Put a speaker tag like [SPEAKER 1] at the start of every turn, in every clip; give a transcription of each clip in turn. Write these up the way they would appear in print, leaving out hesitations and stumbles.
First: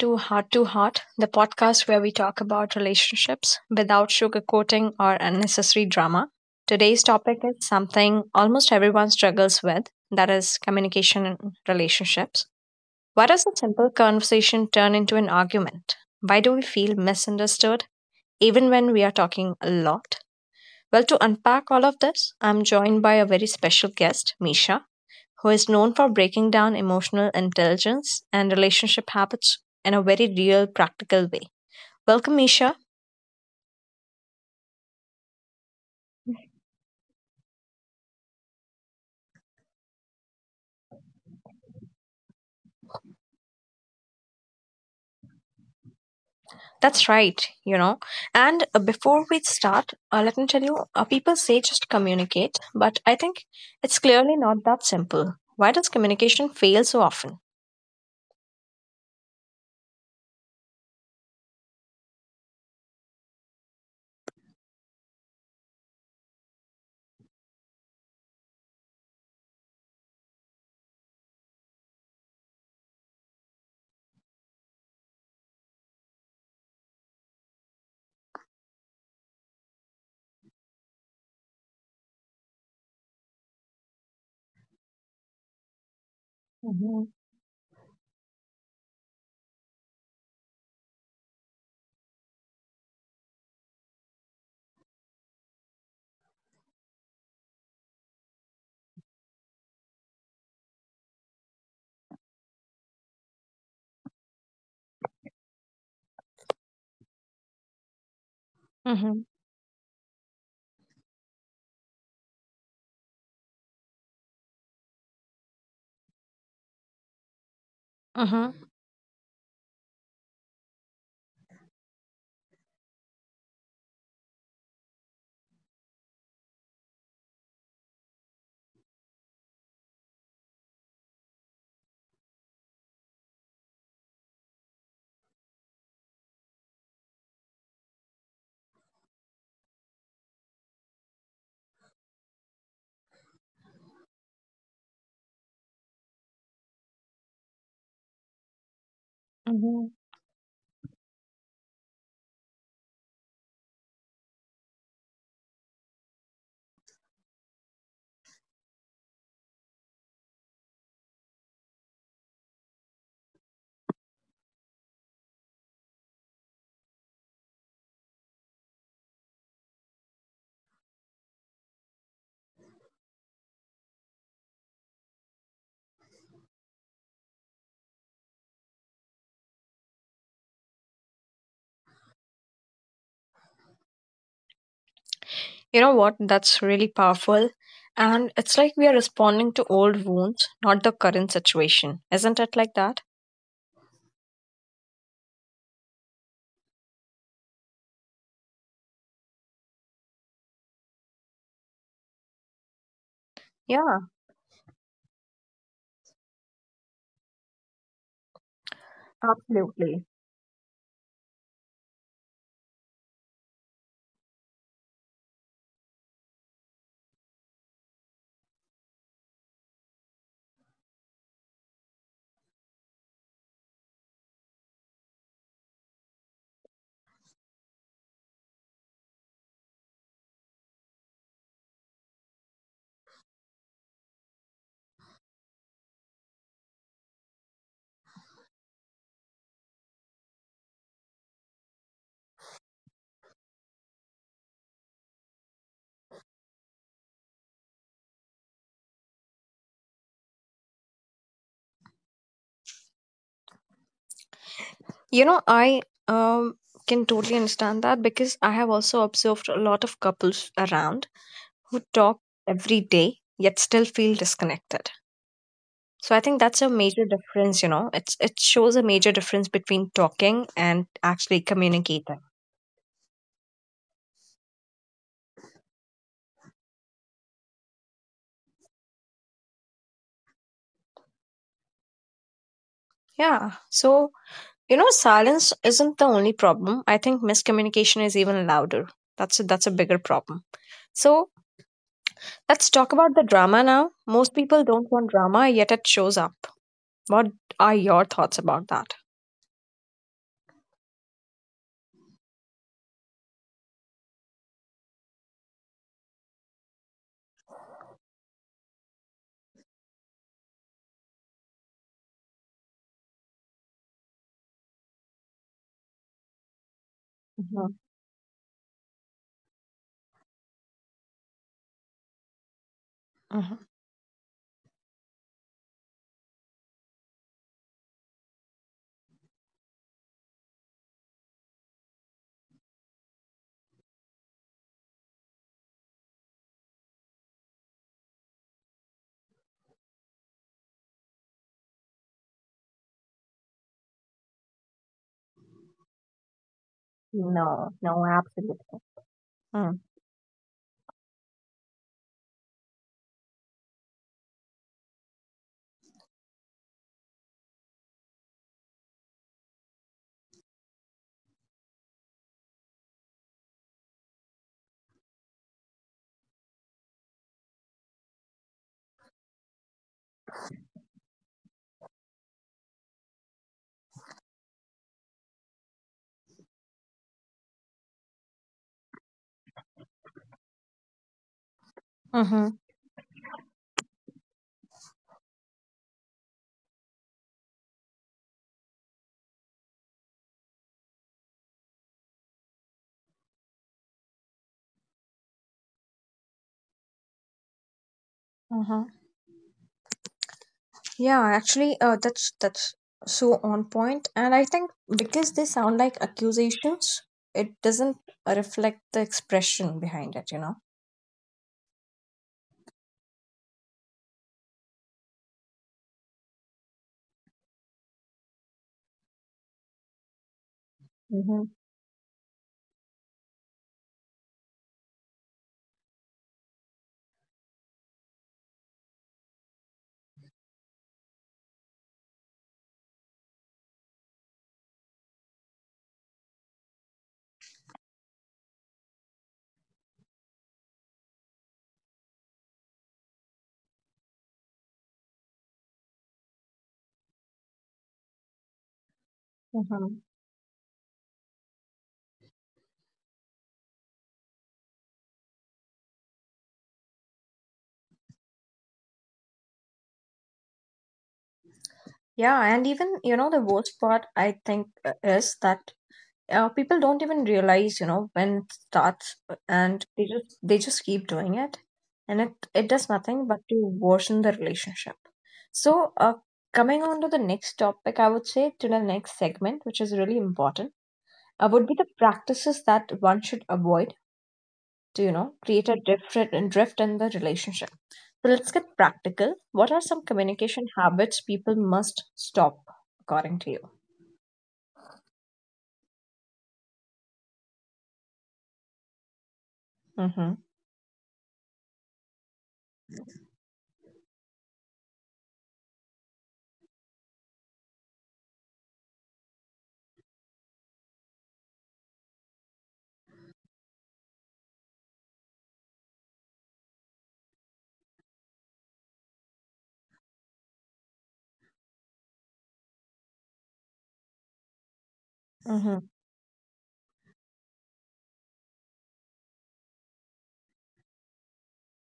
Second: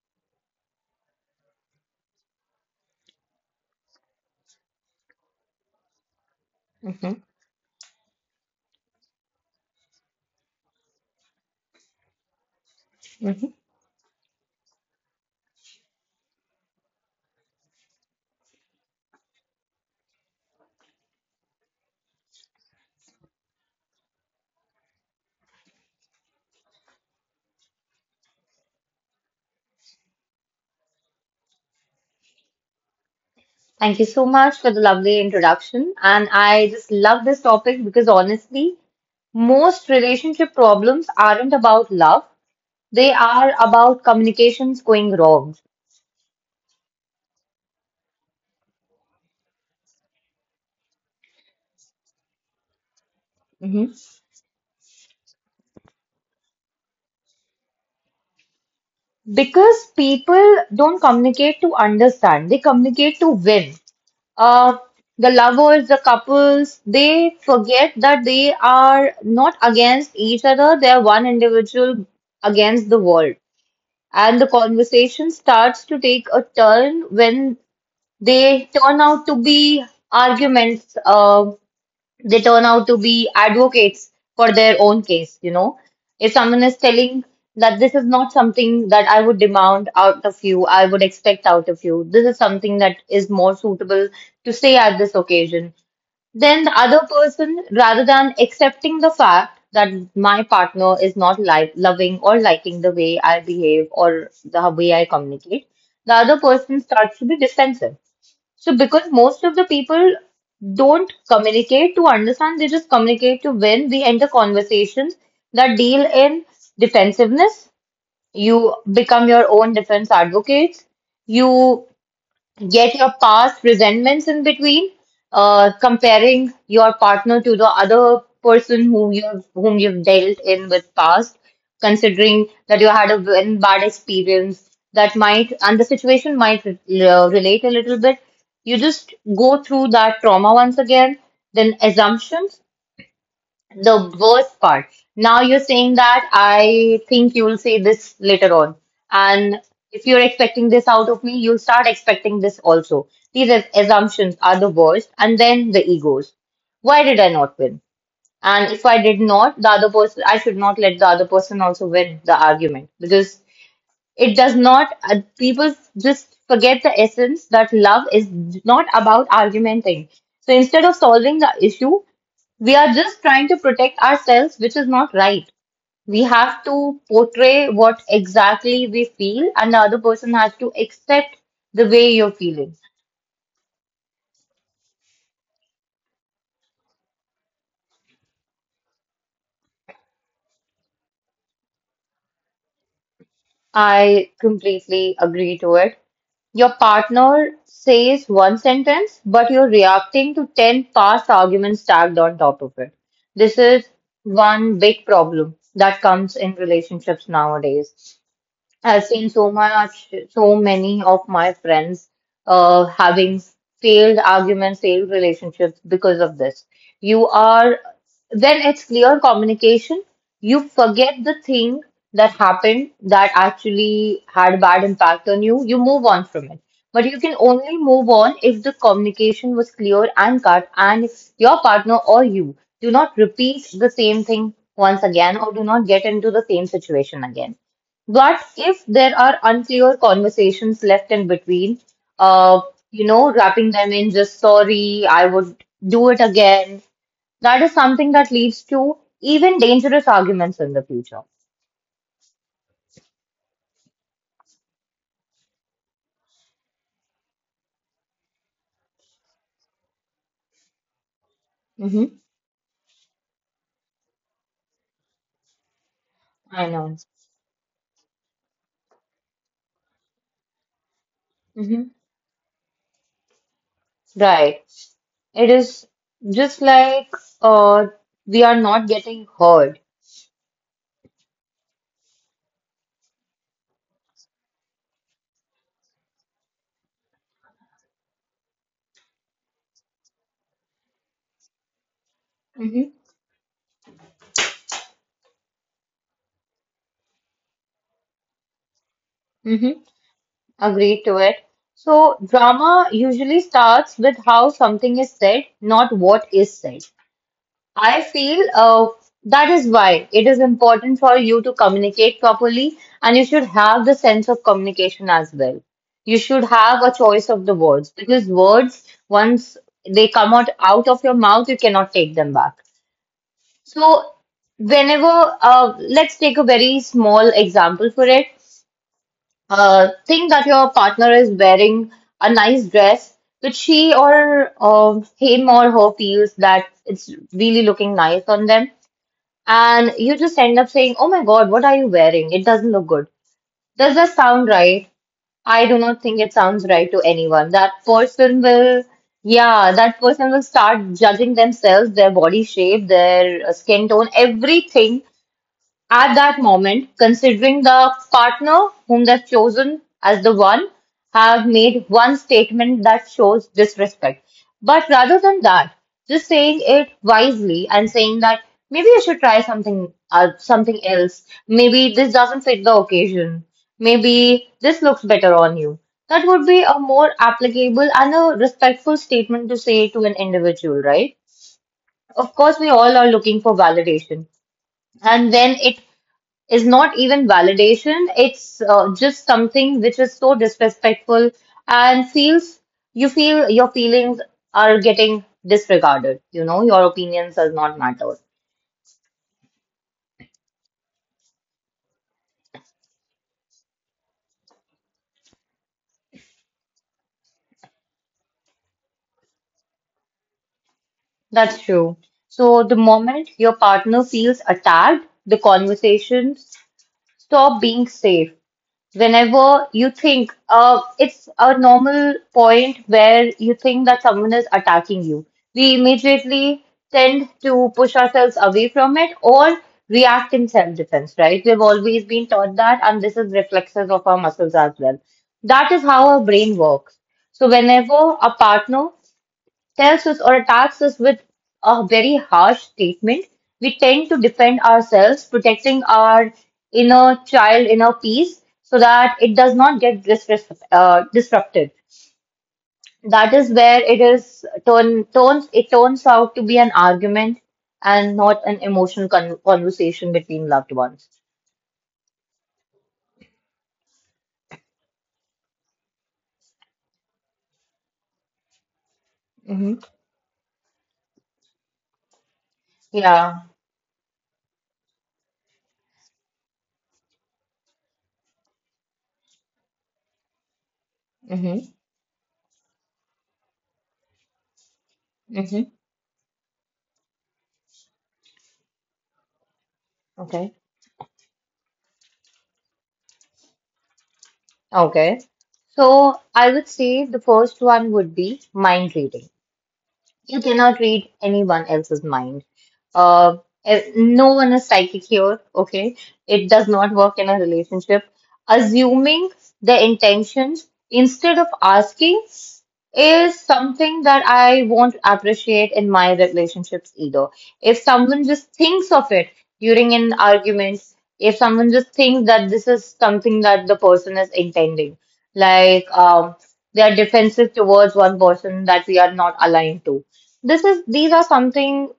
[SPEAKER 1] to Heart, the podcast where we talk about relationships without sugarcoating or unnecessary drama. Today's
[SPEAKER 2] Hmm.
[SPEAKER 1] topic is something almost everyone struggles with, that is, communication in relationships. Why does
[SPEAKER 2] Hmm.
[SPEAKER 1] a simple conversation turn into an argument? Why do we feel misunderstood even when we are talking a lot? Well, to unpack all of this, I'm joined by a very special guest, Misha, who is known for breaking down emotional intelligence and relationship habits in a very real, practical way. Welcome, Isha.
[SPEAKER 2] Thank you so much for the lovely introduction. And I just love this topic because honestly, most relationship problems aren't about love, they are about communications going wrong.
[SPEAKER 1] That's right. And before we start, let me tell you, people say just communicate, but I think
[SPEAKER 2] Hmm.
[SPEAKER 1] it's clearly not that simple. Why does communication fail so often?
[SPEAKER 2] Because people don't communicate to understand, they communicate to win. Uh, the lovers, the couples, they forget that they are not against each other, they are one individual against the world. And the conversation starts to take a turn when they turn out to be arguments, they turn out to be advocates for their own case. If someone is
[SPEAKER 1] Mm-hmm.
[SPEAKER 2] telling that this is not something that I would demand out of you, I would expect out of you, this is something that is more suitable to say at this occasion. Then the other person, rather than accepting the fact that my partner is not like loving or liking the way I behave or the way I communicate, the other person starts to be defensive. So because
[SPEAKER 1] Mm-hmm.
[SPEAKER 2] most of the people don't communicate to understand, they just communicate to win. We enter conversations that deal in defensiveness.
[SPEAKER 1] Mm-hmm.
[SPEAKER 2] You become your own defense advocates. You get your past resentments in between, comparing your partner to the other person whom you've dealt in with past, considering that you had a very bad experience that might and the situation might relate a little bit. You just go through that trauma once again, then assumptions. The worst part. Now you're saying that, I think you'll say this later on. And
[SPEAKER 1] Mm-hmm.
[SPEAKER 2] if you're expecting this out of me, you'll start expecting this also. These assumptions are the worst. And then the egos. Why did I not win? And if I did not, the other person, I should not let the other person also win the argument because it does not, people just forget the essence that love is not about argumenting. So instead of solving the issue, we are just trying to protect ourselves, which is not right. We have to portray what exactly we feel, and the other person has to accept the way you're feeling.
[SPEAKER 1] You know what? That's really powerful. And it's like we are responding to old wounds, not the current situation. Isn't it like that?
[SPEAKER 2] I completely agree to it. Your partner says one sentence, but you're reacting to 10 past arguments stacked on top of it. This is
[SPEAKER 1] Yeah,
[SPEAKER 2] one big problem that comes in relationships nowadays. I've seen so
[SPEAKER 1] absolutely.
[SPEAKER 2] much, so many of my friends having failed arguments, failed relationships because of this. You are, when it's clear communication, you forget the thing that happened that actually had a bad impact on you. You move on from it. But you can only move on if the communication was clear and cut, and if your partner or you do not repeat the same thing once again or do not get into the same situation again. But if there are unclear conversations left in between, uh, wrapping them in just sorry, I would do it again, that is something that leads to even dangerous arguments in the future.
[SPEAKER 1] You know, I um can totally understand that because I have also observed a lot of couples around who
[SPEAKER 2] Hmm.
[SPEAKER 1] talk every day yet still feel disconnected. So I think that's
[SPEAKER 2] I
[SPEAKER 1] a
[SPEAKER 2] know.
[SPEAKER 1] major difference. It shows a major difference between talking and actually
[SPEAKER 2] Hmm.
[SPEAKER 1] communicating.
[SPEAKER 2] Right. It is just like uh, we are not getting heard.
[SPEAKER 1] Yeah. So, silence isn't the only problem. I think miscommunication is even louder. That's a bigger problem. So, let's
[SPEAKER 2] Hmm.
[SPEAKER 1] talk about the drama now. Most people don't want drama, yet it shows up. What are your thoughts about that?
[SPEAKER 2] Hmm. Agree to it. So drama usually starts with how something is said, not what is said. I feel that is why it is important for you to communicate properly, and you should have the sense of communication as well. You should have a choice of the
[SPEAKER 1] Mhm,
[SPEAKER 2] words because words, once they come out, out of your mouth, you cannot take them back.
[SPEAKER 1] mhm.
[SPEAKER 2] So, whenever, let's take a very small example for it. Think that your partner is wearing a nice dress, which she or him or her feels that it's really looking nice on them, and you just end up saying, Oh my God, what are you wearing? It doesn't look good. Does that sound right? I do not think it sounds right to anyone.
[SPEAKER 1] No,
[SPEAKER 2] That
[SPEAKER 1] no,
[SPEAKER 2] person
[SPEAKER 1] absolutely.
[SPEAKER 2] will, yeah,
[SPEAKER 1] Mm.
[SPEAKER 2] that person will start judging themselves, their body shape, their skin tone, everything at that moment, considering the partner whom they've chosen as the one, have made one statement that shows disrespect. But rather than that, just saying it wisely and saying that maybe you should try something else. Maybe this doesn't fit the occasion. Maybe this looks better on you. That would be a more applicable and a respectful statement to say to an individual, right? Of course, we all are looking for validation, and when it is not even validation. It's just something which is so disrespectful and feels you feel your feelings are getting disregarded. Your opinions does not matter.
[SPEAKER 1] Mm-hmm. Yeah, actually, that's so on point, and I think because they sound like accusations, it doesn't reflect the expression behind it.
[SPEAKER 2] That's true. So the moment your partner feels attacked, the conversations stop being safe whenever you think it's
[SPEAKER 1] Mm-hmm.
[SPEAKER 2] a normal point where you think that someone is attacking you, we immediately tend to push ourselves away from it or react in self-defense, right? We've always been taught that, and this is reflexes of our muscles as well. That is how our brain works. So whenever a partner tells us or attacks us with a very harsh statement, we tend to defend ourselves, protecting our inner child, inner peace, so that it does not
[SPEAKER 1] Mm-hmm.
[SPEAKER 2] get disrupted. That is where it turns out to be an argument and not an emotional conversation between loved ones.
[SPEAKER 1] Yeah, and even the worst part I think, is that people don't even realize when it starts,
[SPEAKER 2] Hmm.
[SPEAKER 1] and they just keep doing it, and it does nothing but
[SPEAKER 2] Yeah.
[SPEAKER 1] to worsen the relationship. So, coming on to the next topic, I would say, to the next segment, which is really important, would be
[SPEAKER 2] Hmm.
[SPEAKER 1] the practices that one should avoid to
[SPEAKER 2] Hmm.
[SPEAKER 1] create a different drift in the relationship. So let's get practical. What are some
[SPEAKER 2] Okay.
[SPEAKER 1] communication habits people must stop according to you?
[SPEAKER 2] Okay. So I would say the first one would be mind reading.
[SPEAKER 1] Mm-hmm.
[SPEAKER 2] You cannot read anyone else's mind. Uh, no one is psychic here, okay? It does not work in a relationship. Assuming the intentions instead of asking is something that I won't appreciate in my relationships either. If someone just thinks of it during an argument, if someone just thinks that this is something that the person is intending,
[SPEAKER 1] Mm-hmm.
[SPEAKER 2] like they are defensive towards one person that we are not aligned to, this is these are something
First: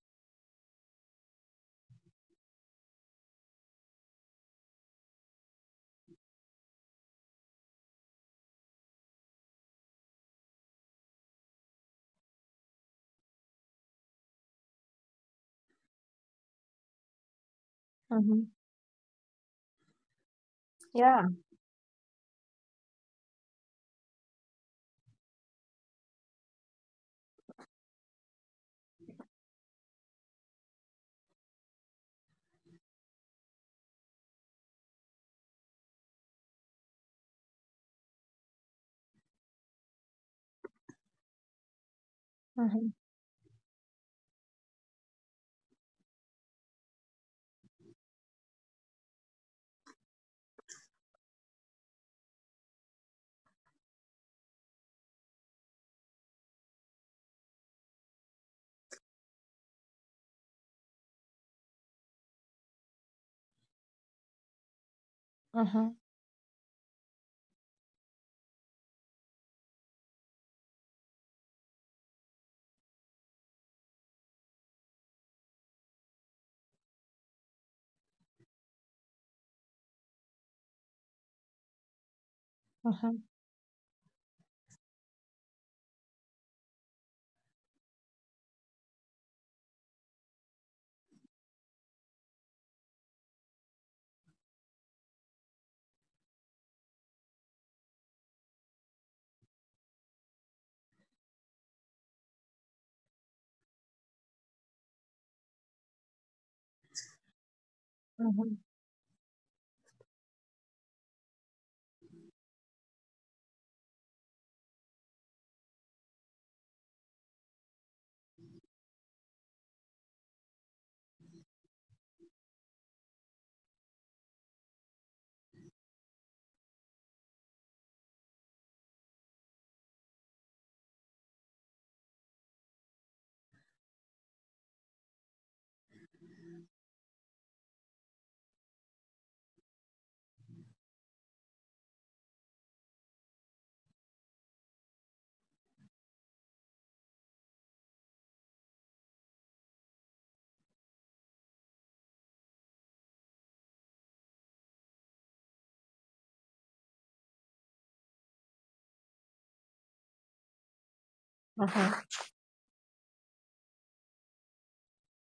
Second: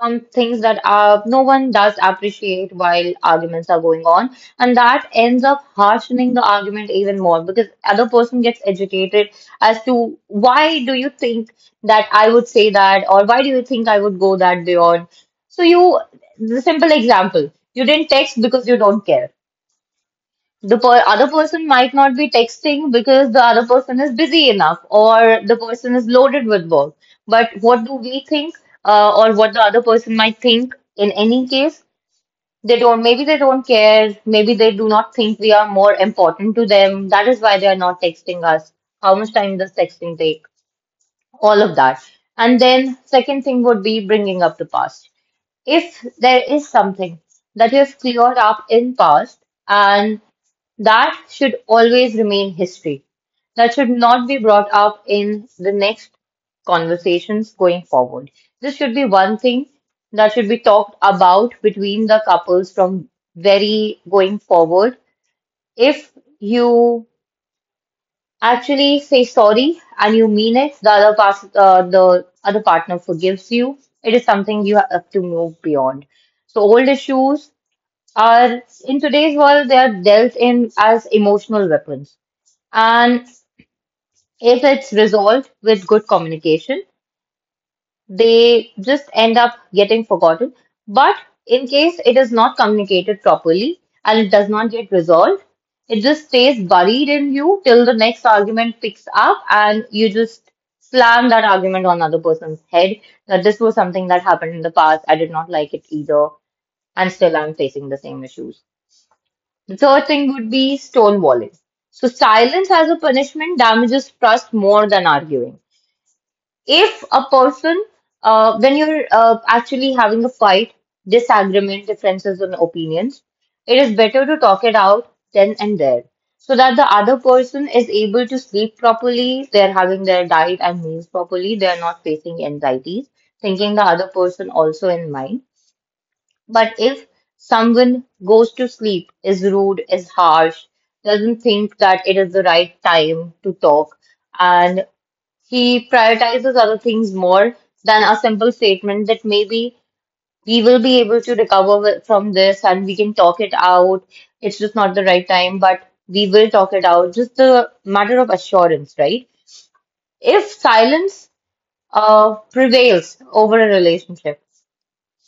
[SPEAKER 2] some things that no one does appreciate while arguments are going on, and that ends up harshening the argument even more because other person gets educated as to why do you think that I would say that, or why do you think I would go that beyond? So you, the simple example, you didn't text
[SPEAKER 1] Mm-hmm.
[SPEAKER 2] because you don't care, the per-
[SPEAKER 1] Yeah.
[SPEAKER 2] other person might not be texting because the other person is busy enough or the person is loaded with work. But what do we think, or what the other person might think in any case? They don't, maybe they don't care, maybe they do not think we are more important to them. That is why they are not texting us. How much time does texting take? All of that. And
[SPEAKER 1] Mm-hmm.
[SPEAKER 2] then, second thing would be bringing up the past. If there is something that you have cleared up in past, and that should always remain history. That should not be brought up in the next conversations going forward. This should be one thing that should be talked about between the couples from very going forward.
[SPEAKER 1] Mm-hmm.
[SPEAKER 2] If you actually say sorry and you mean it, the other partner forgives you. It is something you have to move beyond. So old issues are, in today's world they are dealt in as emotional weapons,
[SPEAKER 1] Mm-hmm.
[SPEAKER 2] and if it's resolved with good communication, they just end up getting forgotten. But in case it is not communicated properly and it does not get resolved, it just stays buried in you till the next argument picks up and you just slam that argument on another person's head that this was something that happened in the past. I did not like it either. And still I'm facing the same
[SPEAKER 1] Mm-hmm.
[SPEAKER 2] issues. Third thing would be stone walls. So silence as a punishment damages trust more than arguing. If a person, when you're actually having a fight, disagreement, differences on opinions, it is better to talk it out then and there so that the other person is able to sleep properly, they're having their diet and meals properly, they're not facing anxieties, thinking the other person also in mind. But if someone goes to sleep, is rude, is harsh, doesn't think that it is the right time to talk, and he prioritizes other things more than a simple statement that maybe we will be able to recover from this and we can talk it out. It's just not the right time, but we will talk it out. Just a matter of assurance, right? If silence
[SPEAKER 1] Mm-hmm.
[SPEAKER 2] prevails over a relationship,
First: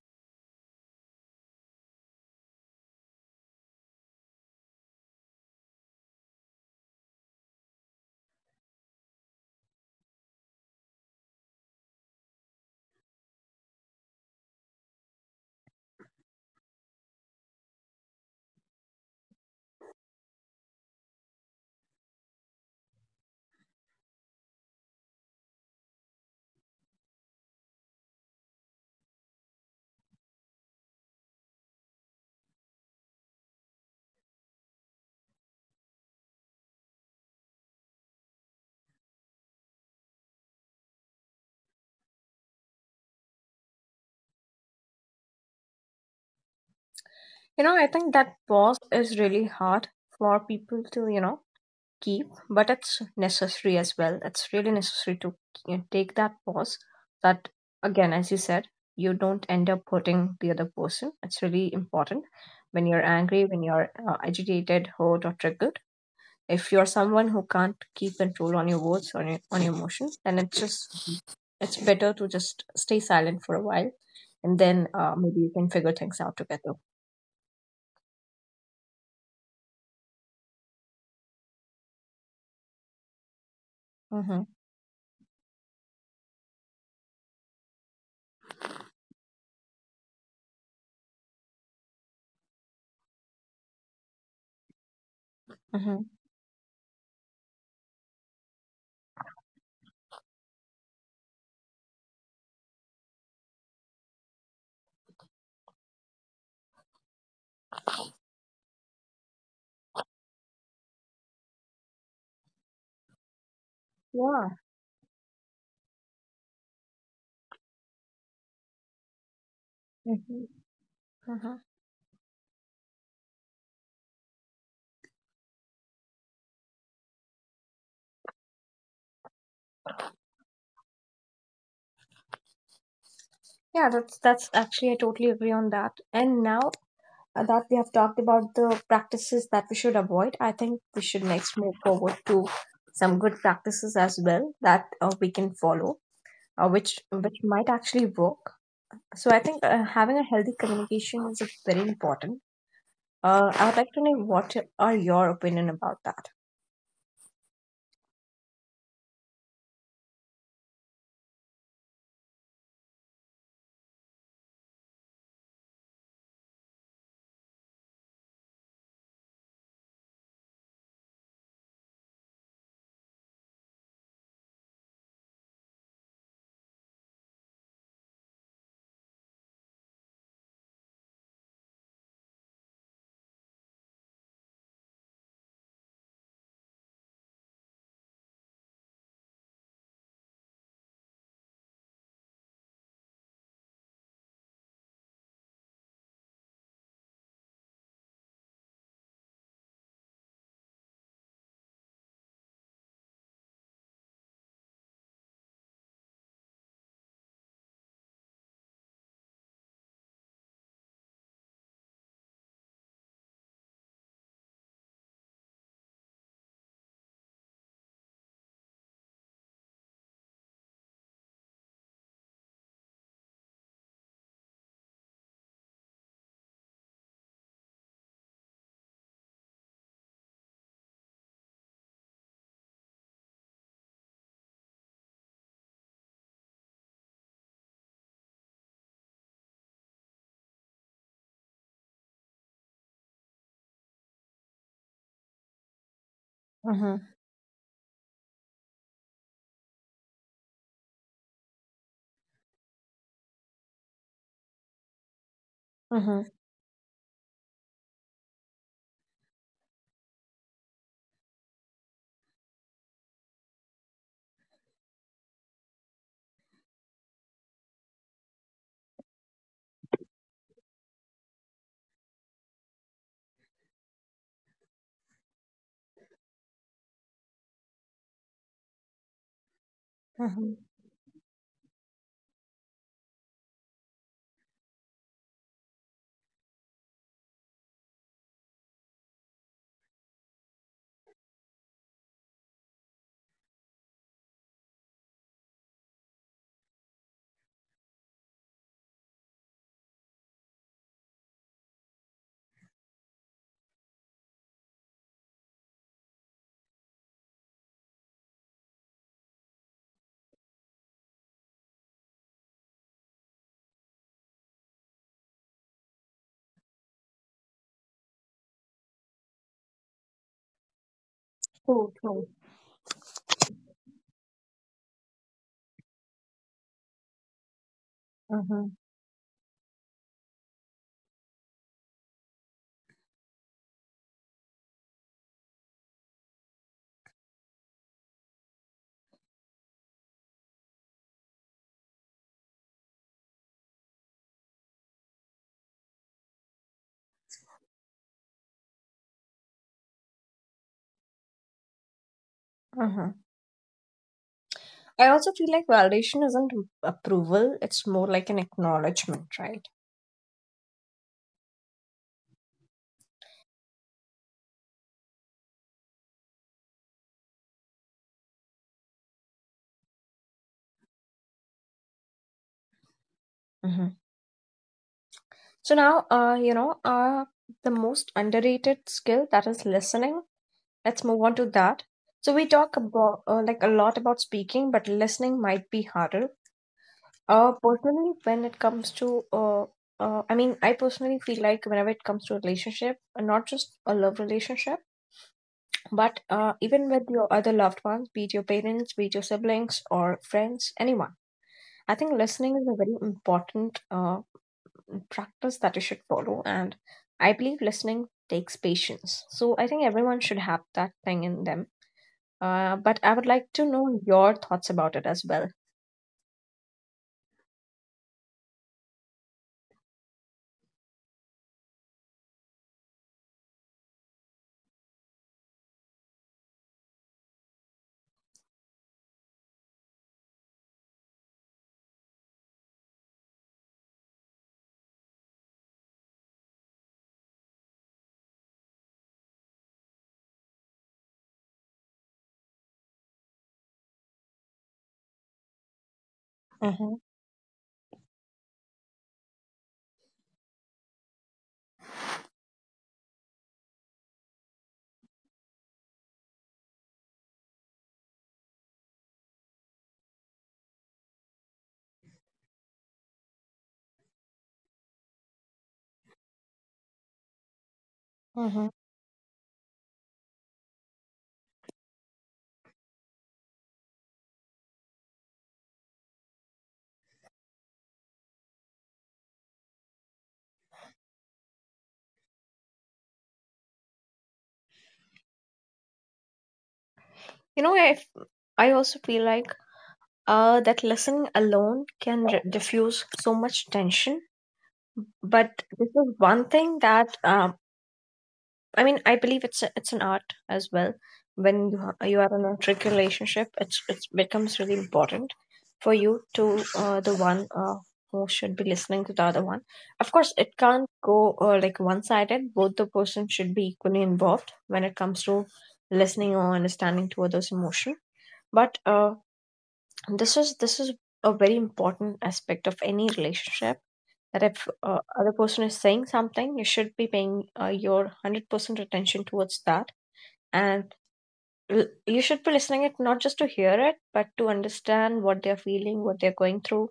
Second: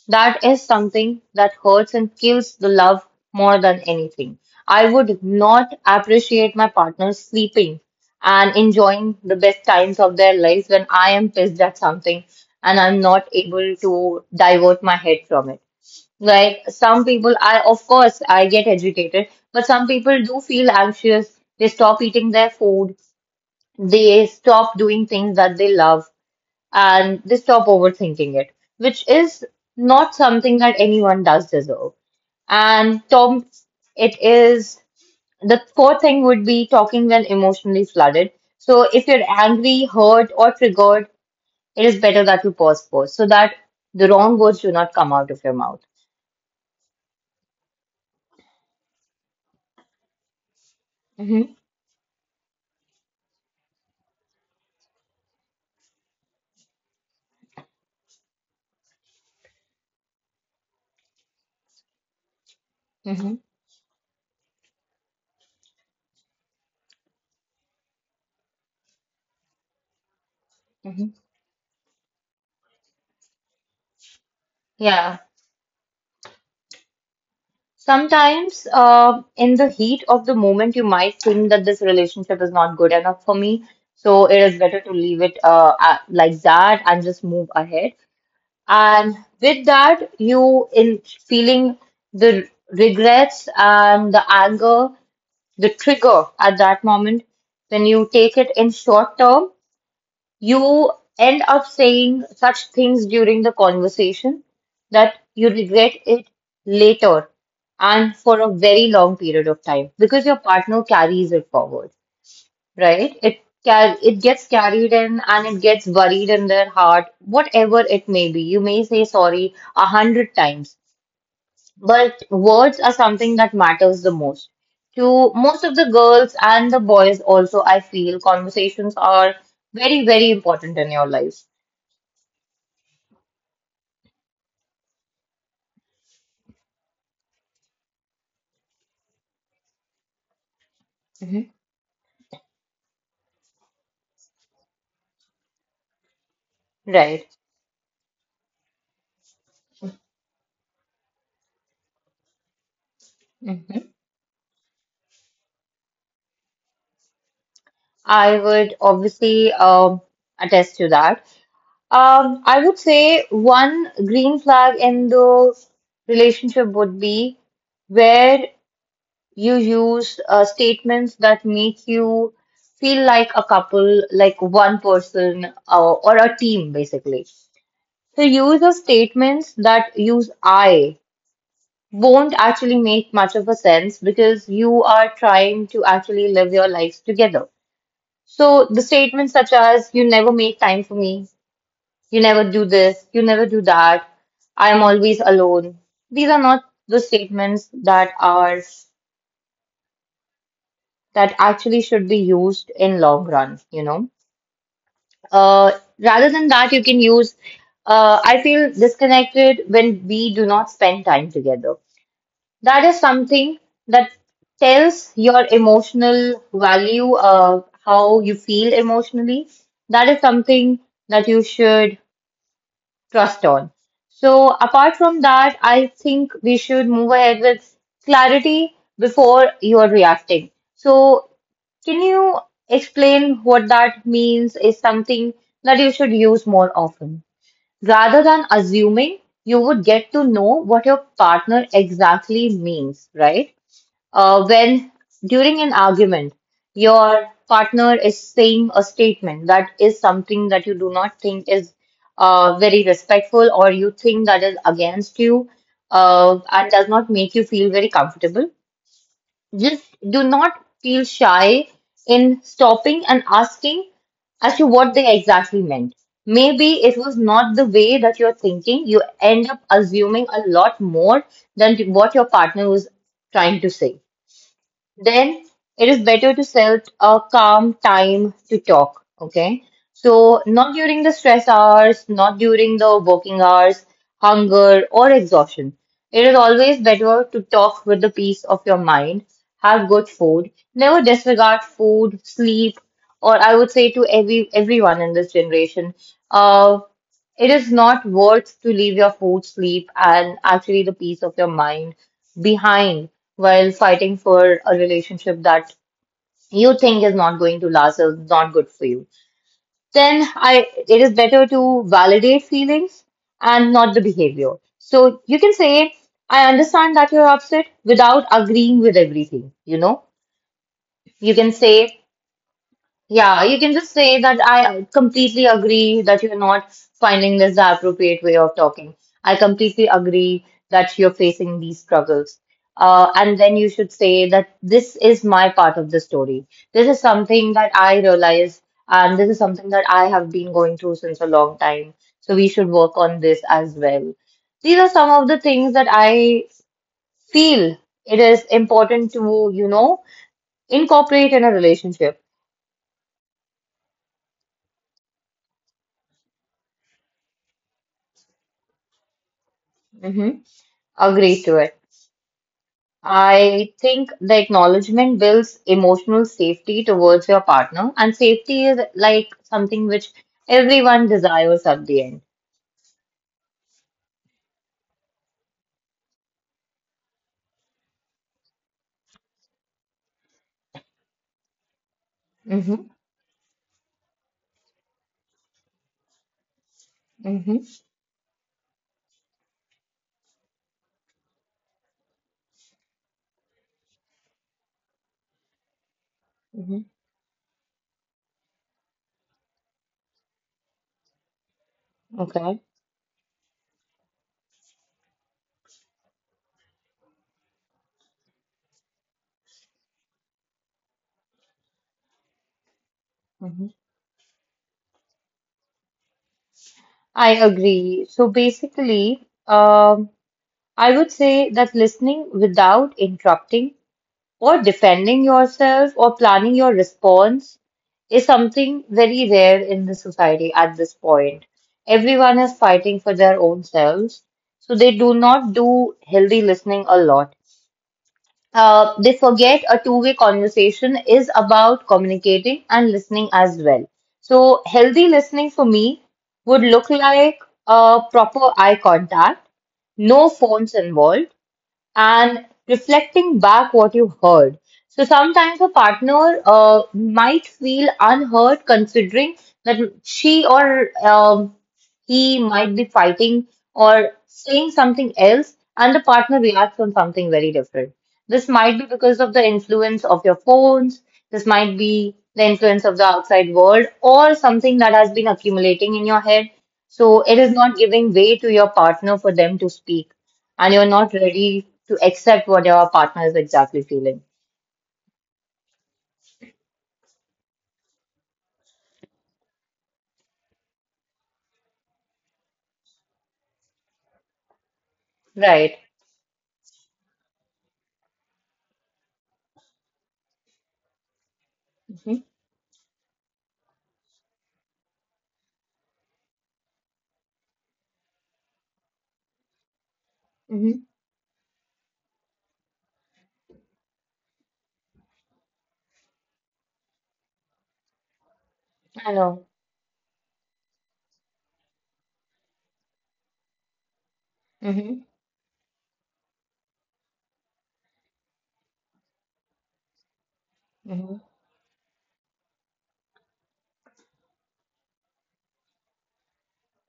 [SPEAKER 2] that is something that hurts and kills the love more than anything. I would not appreciate my partner sleeping and enjoying the best times of their lives when I am pissed at something and I'm not able to divert my head from it. Like some people, I of course I get agitated, but some people do feel anxious. They stop eating their food. They stop doing things that they love and they stop overthinking it, which is not something that anyone does deserve. And Tom, it is the fourth thing would be talking when emotionally flooded. So if you're angry, hurt, or triggered, it is better that you pause first so that the wrong words do not come out of your mouth.
[SPEAKER 1] You know, I think that pause is really hard for people to,
[SPEAKER 2] Mm-hmm.
[SPEAKER 1] keep, but it's necessary as well. It's really necessary to, take that pause. That, again, as you said, you don't end up hurting the other person. It's really important when you're
[SPEAKER 2] Mm-hmm.
[SPEAKER 1] angry, when you're, agitated, hurt, or triggered. If you're someone who can't keep control on your words or on your emotions, then it's
[SPEAKER 2] Mm-hmm.
[SPEAKER 1] just it's better to just stay silent for a while, and then
[SPEAKER 2] Yeah.
[SPEAKER 1] maybe you can figure things out together.
[SPEAKER 2] Sometimes, in the heat of the moment, you might think that this relationship is not good enough for me. So it
[SPEAKER 1] Mm-hmm.
[SPEAKER 2] is better to leave it like that and just move ahead. And with that, you in feeling the regrets and the anger, the
[SPEAKER 1] Mm-hmm.
[SPEAKER 2] trigger at that moment, then you take it in short term you end up saying such things during the conversation that you regret it later and for a very long period of time because your partner carries it forward, right? It gets
[SPEAKER 1] Yeah.
[SPEAKER 2] carried in and it gets buried in their heart, whatever it may be. You may say sorry a hundred
[SPEAKER 1] Mm-hmm.
[SPEAKER 2] times,
[SPEAKER 1] Mm-hmm.
[SPEAKER 2] but words are something that matters the most. To most of the girls and the boys also, I feel conversations are very, very important in your life.
[SPEAKER 1] Yeah, that's actually, I totally agree on that. And now that we have talked about the practices that we should avoid, I think we should next move forward to some good practices as well that we can follow, which
[SPEAKER 2] Right.
[SPEAKER 1] which might actually work. So I think, having a healthy communication is, very important. I would like to know what are your opinion about that.
[SPEAKER 2] I would obviously attest to that. I would say one green flag in the relationship would be where you use statements that make you feel like a couple, like one person or a team, basically. The use of statements that use I won't actually make much of a sense because you are trying to actually live your lives together. So the statements such as you never make time for me, you never do this, you never do that, I am always alone. These are not the statements that are that actually should be used in long run, you know. Uh, rather than that, you can use I feel disconnected when we do not spend time together. That is something that tells your emotional value, how you feel emotionally. That is something that you should trust on. So, apart from that, I think we should move ahead with clarity before you're reacting. So, can you explain what that means is something that you should use more often? Rather than assuming, you would get to know what your partner exactly means, right? When during an argument,
[SPEAKER 1] Mm-hmm.
[SPEAKER 2] your partner is saying a statement that is something that you do not think is very respectful or you think that is against you
[SPEAKER 1] Mm-hmm.
[SPEAKER 2] and does not make you feel very comfortable, just do not feel shy in stopping and asking as to what they exactly meant. Maybe it was not the way that you're thinking. You end up assuming a lot more than what your partner was trying to say then it is better to set a calm time to talk. Okay. So,
[SPEAKER 1] Mm-hmm.
[SPEAKER 2] not during the stress hours, not during the working hours, hunger, or exhaustion. It is always better to talk with the peace of your mind, have good food, never disregard food, sleep, or I would say to everyone in this generation, uh, it is not worth to leave your food, sleep, and actually the peace of your mind behind while fighting for a relationship that you think is not going to last or is not good for you then I it is better to validate feelings and not the behavior, so you can say I understand that you're upset without agreeing with everything, you know. You can
[SPEAKER 1] True.
[SPEAKER 2] say,
[SPEAKER 1] True.
[SPEAKER 2] yeah, you can just say that I completely agree that you're not finding this the appropriate way of
[SPEAKER 1] Mm-hmm.
[SPEAKER 2] talking. I completely agree that you're facing these struggles. And then you should say that this is my part of the story. This is something that I realize, and this is something that I have been going through since a long time. So we should work on this as well. These are some of the things that I feel it is important to, you know, incorporate in a relationship.
[SPEAKER 1] Mm-hmm. I also feel like validation isn't approval; it's more like an acknowledgement, right?
[SPEAKER 2] Hmm. Agree to it. I think the acknowledgement builds emotional safety towards your partner, and safety is like something which everyone desires at the end.
[SPEAKER 1] Mhm. So now, the most underrated skill, that is listening. Let's move on to that. So we talk
[SPEAKER 2] Mm-hmm,
[SPEAKER 1] about, like, a lot about speaking, but listening might be harder.
[SPEAKER 2] mm-hmm,
[SPEAKER 1] Personally, when it comes I mean, I personally feel like whenever it comes to relationship, not just a love relationship, but
[SPEAKER 2] mm-hmm.
[SPEAKER 1] even with your other loved ones, be it your parents, be it your siblings or friends, anyone. I think listening
[SPEAKER 2] Okay.
[SPEAKER 1] is a very important practice that you should follow. And I believe listening takes patience. So I think everyone should have that thing in them. But I would like to
[SPEAKER 2] Mm-hmm.
[SPEAKER 1] know your thoughts about it as well.
[SPEAKER 2] I agree. So basically, I would say that listening without interrupting or defending yourself or planning your response is something very rare in the society at this point. Everyone is fighting for their own selves, so they do not do healthy listening a lot. They forget a two-way conversation is about communicating and listening as well. So healthy listening for me would look
[SPEAKER 1] Hmm.
[SPEAKER 2] like a proper eye contact, no phones involved and reflecting back what you heard. So sometimes a partner might feel unheard considering that she or he might be fighting or saying something else, and the partner reacts on something very different. This
[SPEAKER 1] Hmm.
[SPEAKER 2] might be because of the influence of your phones, this might be the influence of the outside world, or something that has been accumulating in your head. So it is not giving way to your partner for them to speak and you're not ready to accept what your partner is exactly feeling.
[SPEAKER 1] You know, I also feel like, that listening alone can r diffuse so much tension. But
[SPEAKER 2] Right.
[SPEAKER 1] this is one thing that, I mean, I believe it's an art as well. When you are, you
[SPEAKER 2] Hmm.
[SPEAKER 1] are in a trick relationship, it becomes really important for you to, the one, who should be listening to the other one. Of course, it
[SPEAKER 2] Hmm.
[SPEAKER 1] can't go, like, one sided. Both the person should be equally involved when it comes to listening or understanding to others' emotion. But
[SPEAKER 2] I know.
[SPEAKER 1] this is a very important aspect of any relationship, that if,
[SPEAKER 2] Hmm.
[SPEAKER 1] other person is saying something you should be paying, your 100% attention towards that, and
[SPEAKER 2] Hmm.
[SPEAKER 1] you should be listening it, not just to hear it but to understand what they're feeling, what they're going through.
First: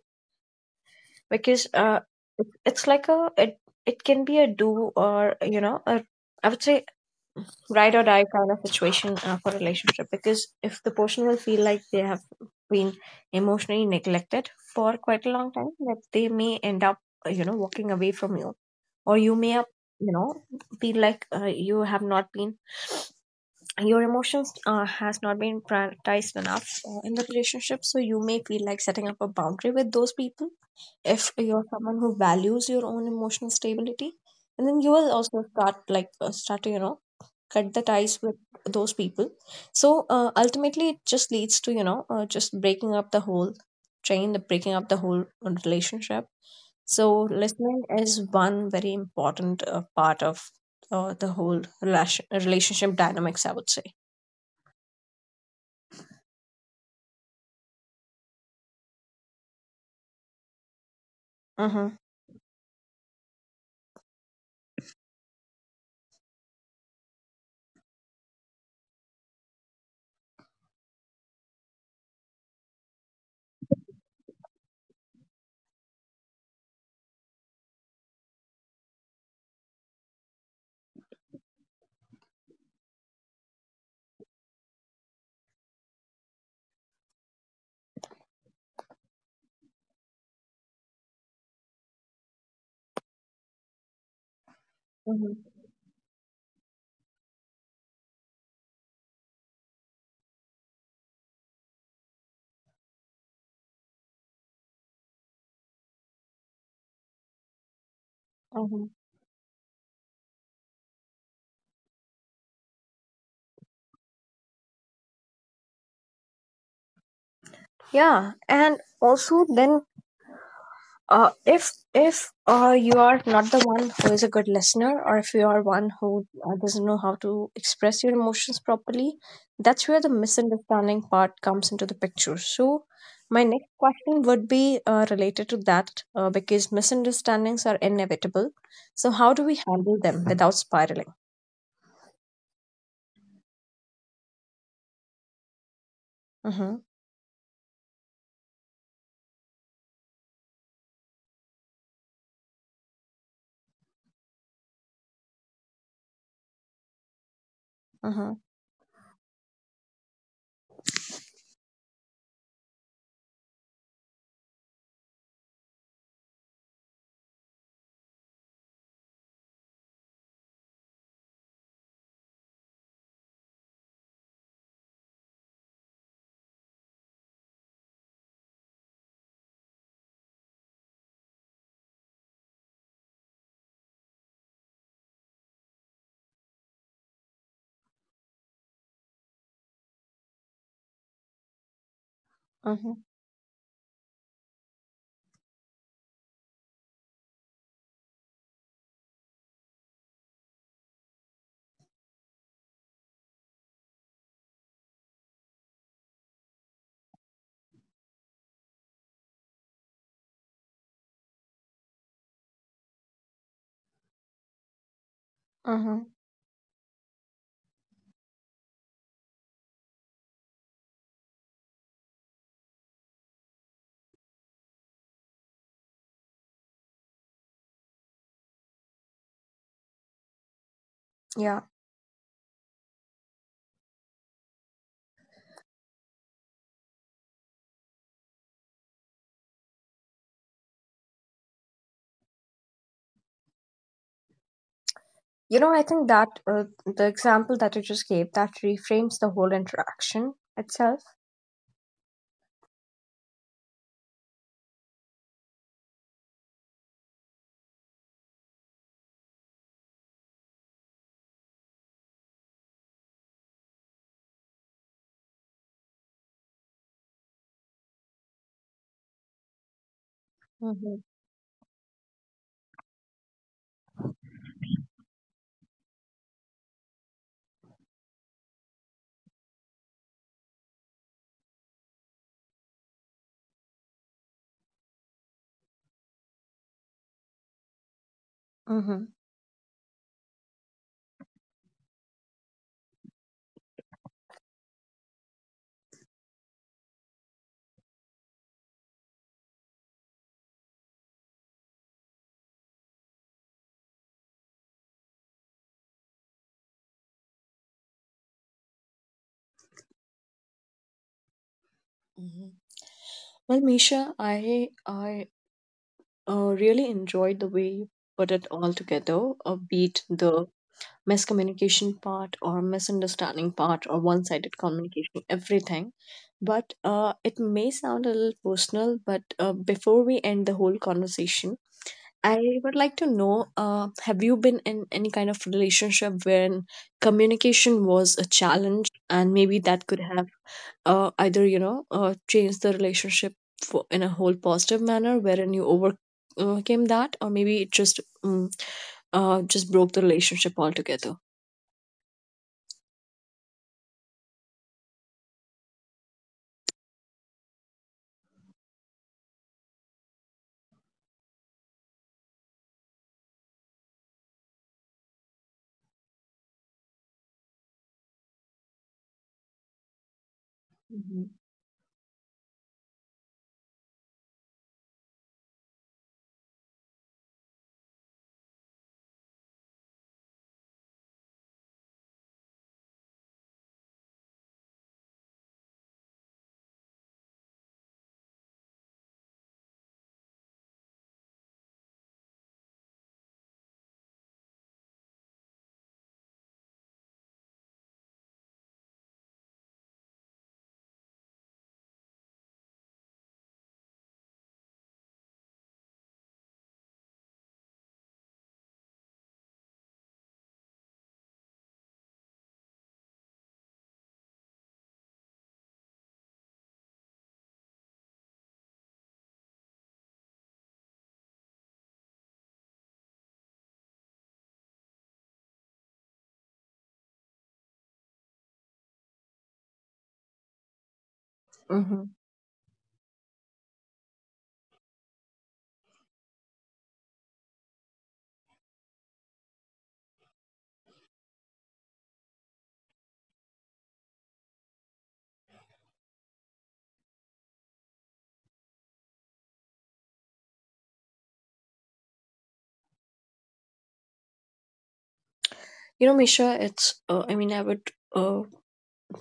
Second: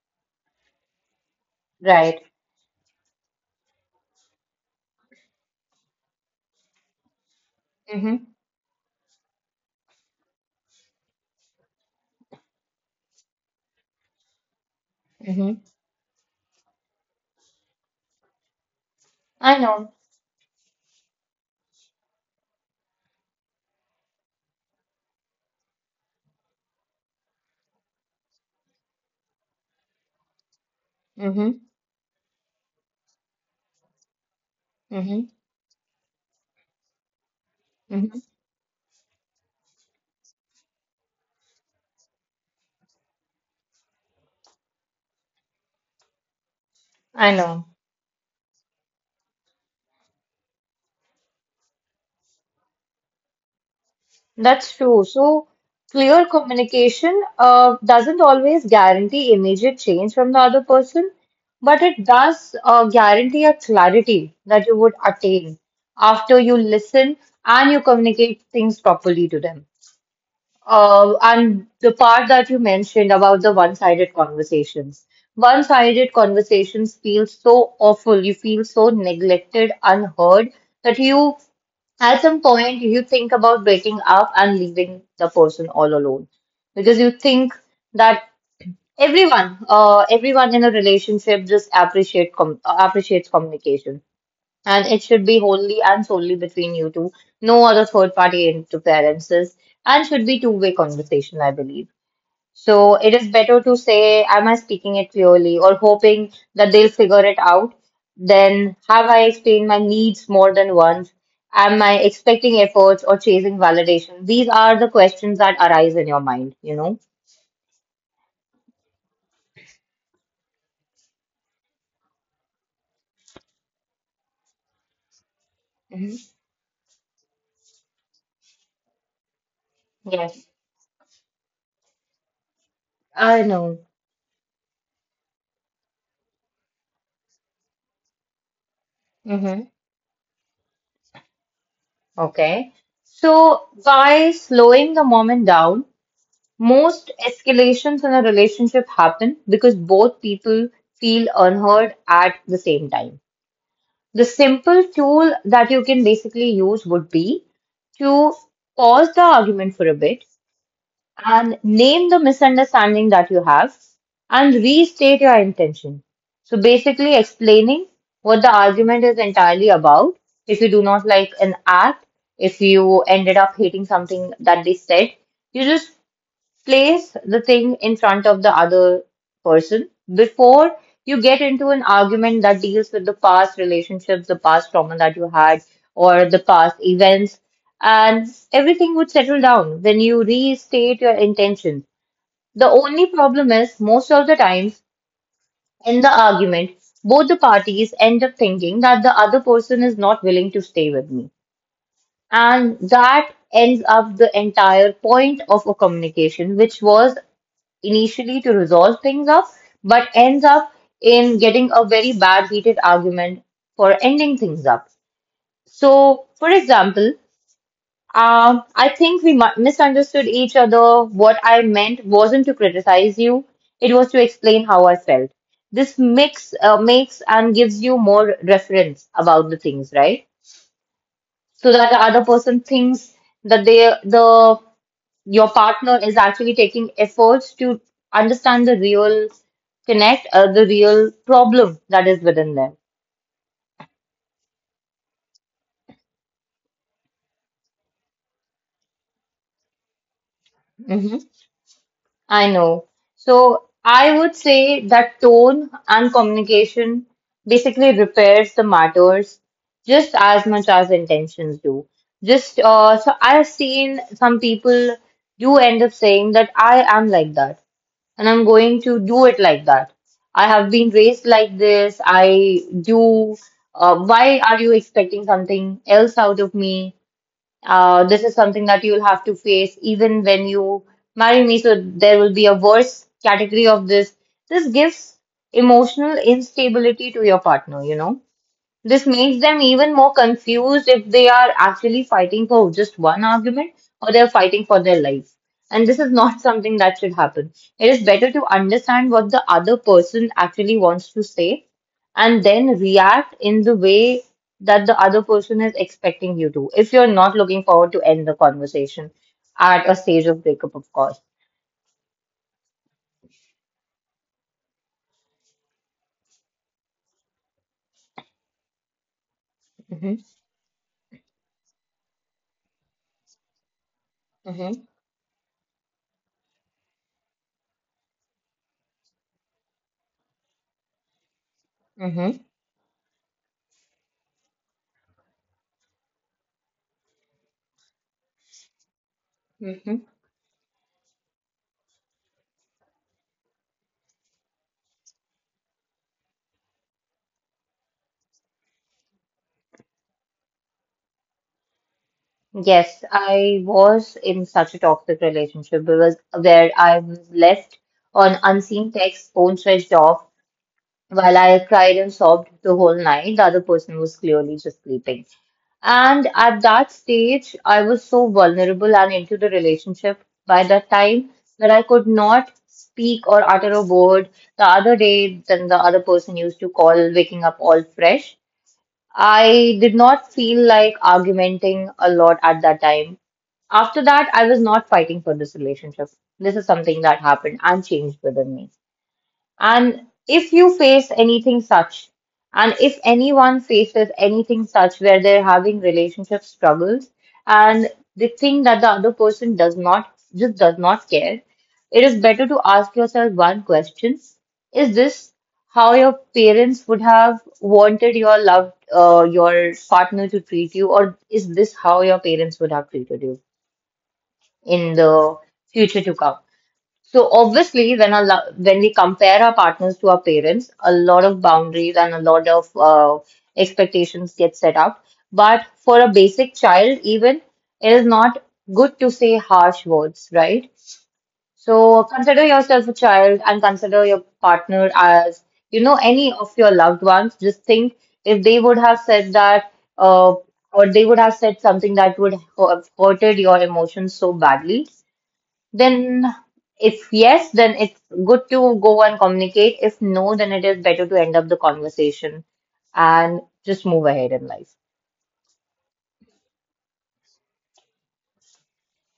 [SPEAKER 1] Because
[SPEAKER 2] Right.
[SPEAKER 1] it- it's like a it it can be a do or, you know a I would say, ride or die
[SPEAKER 2] Hmm.
[SPEAKER 1] kind of situation, for a relationship. Because if the person will feel like they have been emotionally neglected for quite a long
[SPEAKER 2] Hmm.
[SPEAKER 1] time, that they may end up, walking away from you, or you may
[SPEAKER 2] I
[SPEAKER 1] up
[SPEAKER 2] know.
[SPEAKER 1] you know feel like, you have not been, your emotions, has not been prioritized enough, in the relationship. So you may feel like setting up a boundary with those people if
[SPEAKER 2] Hmm. Hmm.
[SPEAKER 1] you're someone who values your own emotional stability, and then you will
[SPEAKER 2] Hmm.
[SPEAKER 1] also start to cut the ties with those people. So ultimately it just leads to, just breaking up the whole train the breaking up the whole relationship. So
[SPEAKER 2] I know.
[SPEAKER 1] listening is one very important, part of, the whole relationship dynamics, I would say.
[SPEAKER 2] That's true. So clear communication doesn't always guarantee immediate change from the other person, but
[SPEAKER 1] Uh-huh.
[SPEAKER 2] it does guarantee a clarity that you would attain after you listen and you communicate things properly to them. And the part that you mentioned about the one-sided conversations. One-sided conversations feel so awful. You feel so neglected, unheard, that you, at some point, you think about breaking up and leaving the person all alone. Because you think that everyone in a relationship just appreciates communication. And it should be
[SPEAKER 1] Uh-huh.
[SPEAKER 2] wholly and solely between you two. No other third party interferences and should be two-way conversation, I believe. So it is better to say, am I speaking it clearly or hoping that they'll figure it out? Then
[SPEAKER 1] Uh-huh.
[SPEAKER 2] have I explained my needs more than once? Am I expecting efforts or chasing validation? These are the questions that arise in your mind, you know?
[SPEAKER 1] Yeah, and also then, if you are not the one who is a good listener, or if you are one who,
[SPEAKER 2] Hmm.
[SPEAKER 1] doesn't know how to express your emotions properly, that's where the
[SPEAKER 2] Yes,
[SPEAKER 1] misunderstanding part comes into the picture. So
[SPEAKER 2] I
[SPEAKER 1] my next
[SPEAKER 2] know.
[SPEAKER 1] question would be, related to that, because misunderstandings are inevitable. So how do we
[SPEAKER 2] Hmm.
[SPEAKER 1] handle them without spiraling?
[SPEAKER 2] Okay. So by slowing the moment down,
[SPEAKER 1] Mm-hmm.
[SPEAKER 2] most escalations in a relationship happen because both people feel unheard at the same time. The simple tool that you can basically use would be to
[SPEAKER 1] Mm-hmm.
[SPEAKER 2] pause the argument for a bit and name the misunderstanding that you have and restate your intention. So basically explaining what the argument is entirely about. If you do not like an act, if you ended up hating something that they said, you just place the thing in front of the other person before you get into an argument that deals with the past relationships, the past trauma that you had, or the past events, and everything would settle down when you restate your intention. The
[SPEAKER 1] Mm-hmm.
[SPEAKER 2] only problem is most of the times in the argument, both the parties end up thinking that the other person is not willing to stay with me. And that ends up the entire point of a communication, which was initially to resolve things up, but ends up in getting a very bad heated argument for ending things up.
[SPEAKER 1] Mm-hmm.
[SPEAKER 2] So, for example, I think we misunderstood each other. What I meant wasn't to criticize you, it was to explain how I felt. This mix makes and gives you more reference about the things, right?
[SPEAKER 1] Yeah.
[SPEAKER 2] So that the other person thinks that they the your partner is actually taking efforts to understand the the real problem that is within them.
[SPEAKER 1] You know, I think that, the example that you just gave, that reframes the whole interaction itself.
[SPEAKER 2] Hmm. I know. So I would say that tone and communication basically repairs the matters just as much as intentions do. Just so I've seen some people do end up saying that I am like that, and I'm going to do it like that. I have been
[SPEAKER 1] Mhm.
[SPEAKER 2] raised like this. I do. Why are you expecting something else out of me? This is something that you'll have to face even when you marry me. So there will be a worse category of this. This gives emotional instability to your partner, you know? This
[SPEAKER 1] Mhm.
[SPEAKER 2] makes them even more confused if they are actually fighting for just one argument or they're fighting for their life. And this is not something that should happen. It is better to understand what the other person actually wants to say and then react in the way that the other person is expecting you to, if you're not looking forward to end the conversation at a stage of breakup, of course.
[SPEAKER 1] Hmm. Well, Misha, I really enjoyed the way you put it all together, beat
[SPEAKER 2] Hmm.
[SPEAKER 1] the miscommunication part, or misunderstanding part, or one sided communication, everything. But it may sound a little personal, but before we end the whole conversation,
[SPEAKER 2] Hmm.
[SPEAKER 1] I would like to know, have you been in any kind of relationship wherein communication was a challenge, and maybe that
[SPEAKER 2] Hmm.
[SPEAKER 1] could have, either, changed the relationship for, in a whole positive manner wherein you overcame that, or maybe it just broke the relationship altogether.
[SPEAKER 2] Yes, I was in such a toxic relationship because where I was left on unseen text, phone switched off, while I cried and sobbed the whole night. The other person was clearly just sleeping. And at that stage, I was so vulnerable and into the relationship by that
[SPEAKER 1] Hmm.
[SPEAKER 2] time that I could not speak or utter a word. The other day, then the other person used to call waking up all fresh. I did not feel like argumenting a lot at that time. After that, I was not fighting for this relationship. This is something that happened and changed within me. And if you face anything such, and if anyone faces anything such where they're having relationship struggles and they think that the other person does not, just does not care, it is better to ask yourself one question. Is this how your parents would have wanted your your partner to treat you, or is this how your parents would have treated you in the future to come? So obviously, when a when we compare our partners to our parents, a lot of boundaries and a lot of expectations get set up. But for a basic child, even it is not good to say harsh words, right? So
[SPEAKER 1] Hmm.
[SPEAKER 2] consider yourself a child and consider your partner as you know any of your loved ones. Just think if they would have said that, uh, or they would have said something that would have hurted your emotions so badly. Then, if yes, then it's good to go and communicate. If no, then it is better to end up the conversation and just move ahead in life.
[SPEAKER 1] Misha, it's, I mean, I would,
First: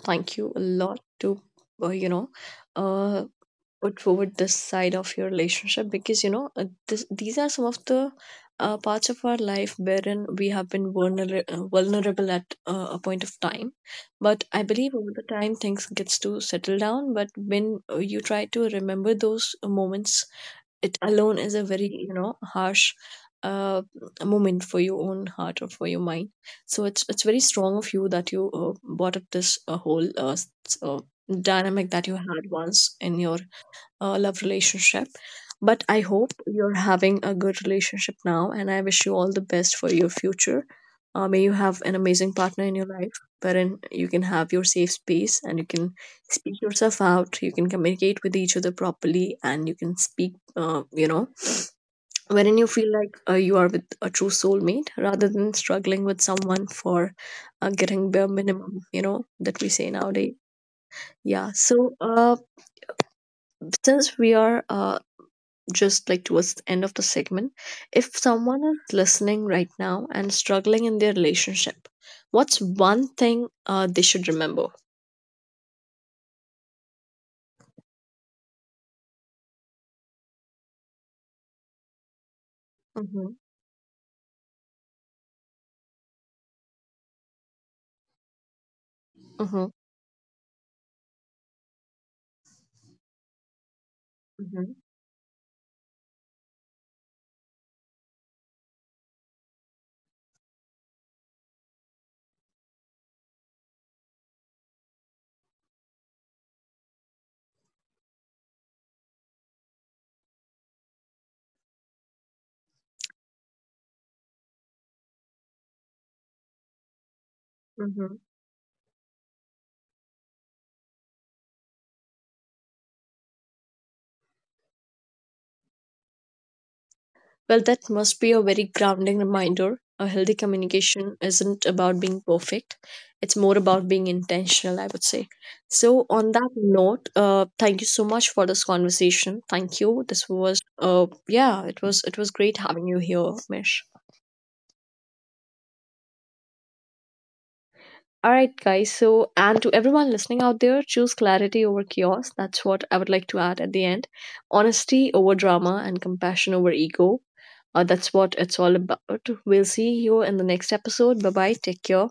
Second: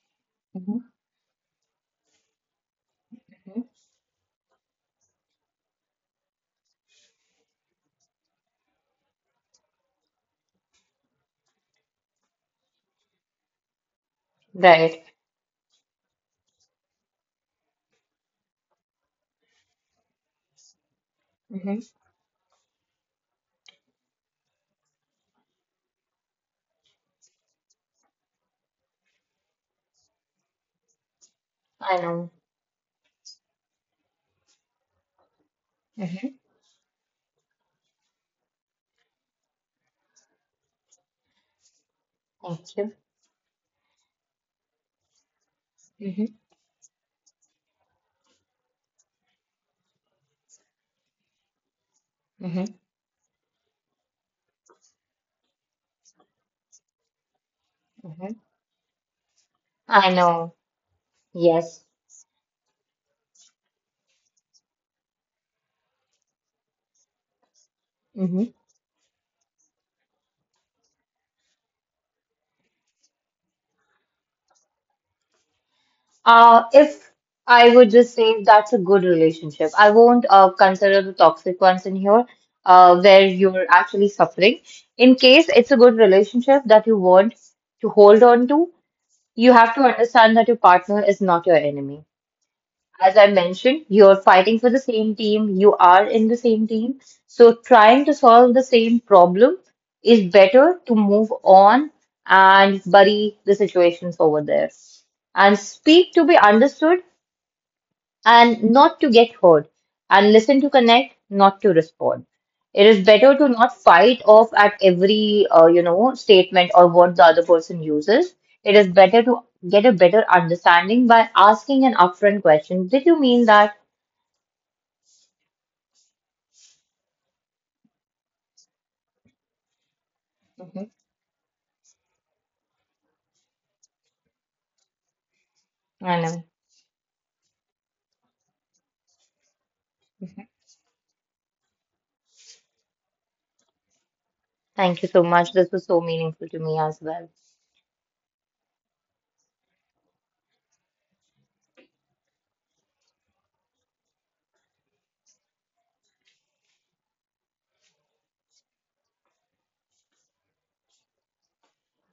[SPEAKER 1] thank you a
[SPEAKER 2] Mm-hmm.
[SPEAKER 1] lot to, uh, you know uh, or toward this side of your relationship. Because these are some of the, parts of our life wherein we have been vulnerable at, a point of time. But I believe
[SPEAKER 2] Right.
[SPEAKER 1] over the time things gets to settle down, but when, you try to remember those moments, it alone is a
[SPEAKER 2] Mm-hmm.
[SPEAKER 1] very harsh, uh, moment for your own heart or for your mind. So it's very strong of you that you, brought up this, whole, uh, dynamic
[SPEAKER 2] I
[SPEAKER 1] that you
[SPEAKER 2] know.
[SPEAKER 1] had once in your, love relationship. But I
[SPEAKER 2] Mm-hmm.
[SPEAKER 1] hope you're having a good relationship now, and I wish you all the best for your future. May you have an amazing partner in
[SPEAKER 2] Thank
[SPEAKER 1] your
[SPEAKER 2] you.
[SPEAKER 1] life wherein you can have your safe space, and you can
[SPEAKER 2] Mm-hmm.
[SPEAKER 1] speak yourself out, you can communicate with each other properly, and you can speak, wherein
[SPEAKER 2] Mm-hmm.
[SPEAKER 1] you feel like, you are with a true soulmate, rather than struggling with someone for, getting bare
[SPEAKER 2] Mm-hmm.
[SPEAKER 1] minimum, you know, that we say
[SPEAKER 2] I
[SPEAKER 1] nowadays.
[SPEAKER 2] know.
[SPEAKER 1] Yeah.
[SPEAKER 2] Yes.
[SPEAKER 1] So, since we are, just like, towards the end of the segment, if someone is listening right now and struggling in their relationship, what's one thing, they should remember?
[SPEAKER 2] If I would just say that's a good relationship, I won't consider the toxic ones in here, where
[SPEAKER 1] Mm-hmm.
[SPEAKER 2] you're actually suffering. In case it's a good relationship that you want to hold on to, you
[SPEAKER 1] Mm-hmm.
[SPEAKER 2] have to understand that your partner is not your enemy. As I mentioned, you're fighting for
[SPEAKER 1] Mm-hmm.
[SPEAKER 2] the same team, you are in the same team. So trying to solve the same problem is better to move on and bury the situations over there and speak to be understood and not to get heard, and listen to connect, not to respond. It is better to not fight off at every you know statement or what the other person
[SPEAKER 1] Mm-hmm.
[SPEAKER 2] uses. It is better to get a better understanding by asking an upfront question. Did you mean that?
[SPEAKER 1] Well, that must be a very grounding reminder. A healthy
[SPEAKER 2] Mhm.
[SPEAKER 1] communication isn't about being perfect, it's more about being intentional, I would say. So,
[SPEAKER 2] I
[SPEAKER 1] on
[SPEAKER 2] know.
[SPEAKER 1] that note, thank you so much for this conversation. Thank you. This
[SPEAKER 2] Mhm.
[SPEAKER 1] was, yeah, it was great having you here, Mish.
[SPEAKER 2] Thank you so much. This was so meaningful to me as well.
[SPEAKER 1] All right, guys. So, and to everyone listening out there, choose clarity over chaos. That's what I would like to add at the end. Honesty over drama, and compassion over ego. That's what it's all about. We'll see you in the next episode. Bye bye. Take care.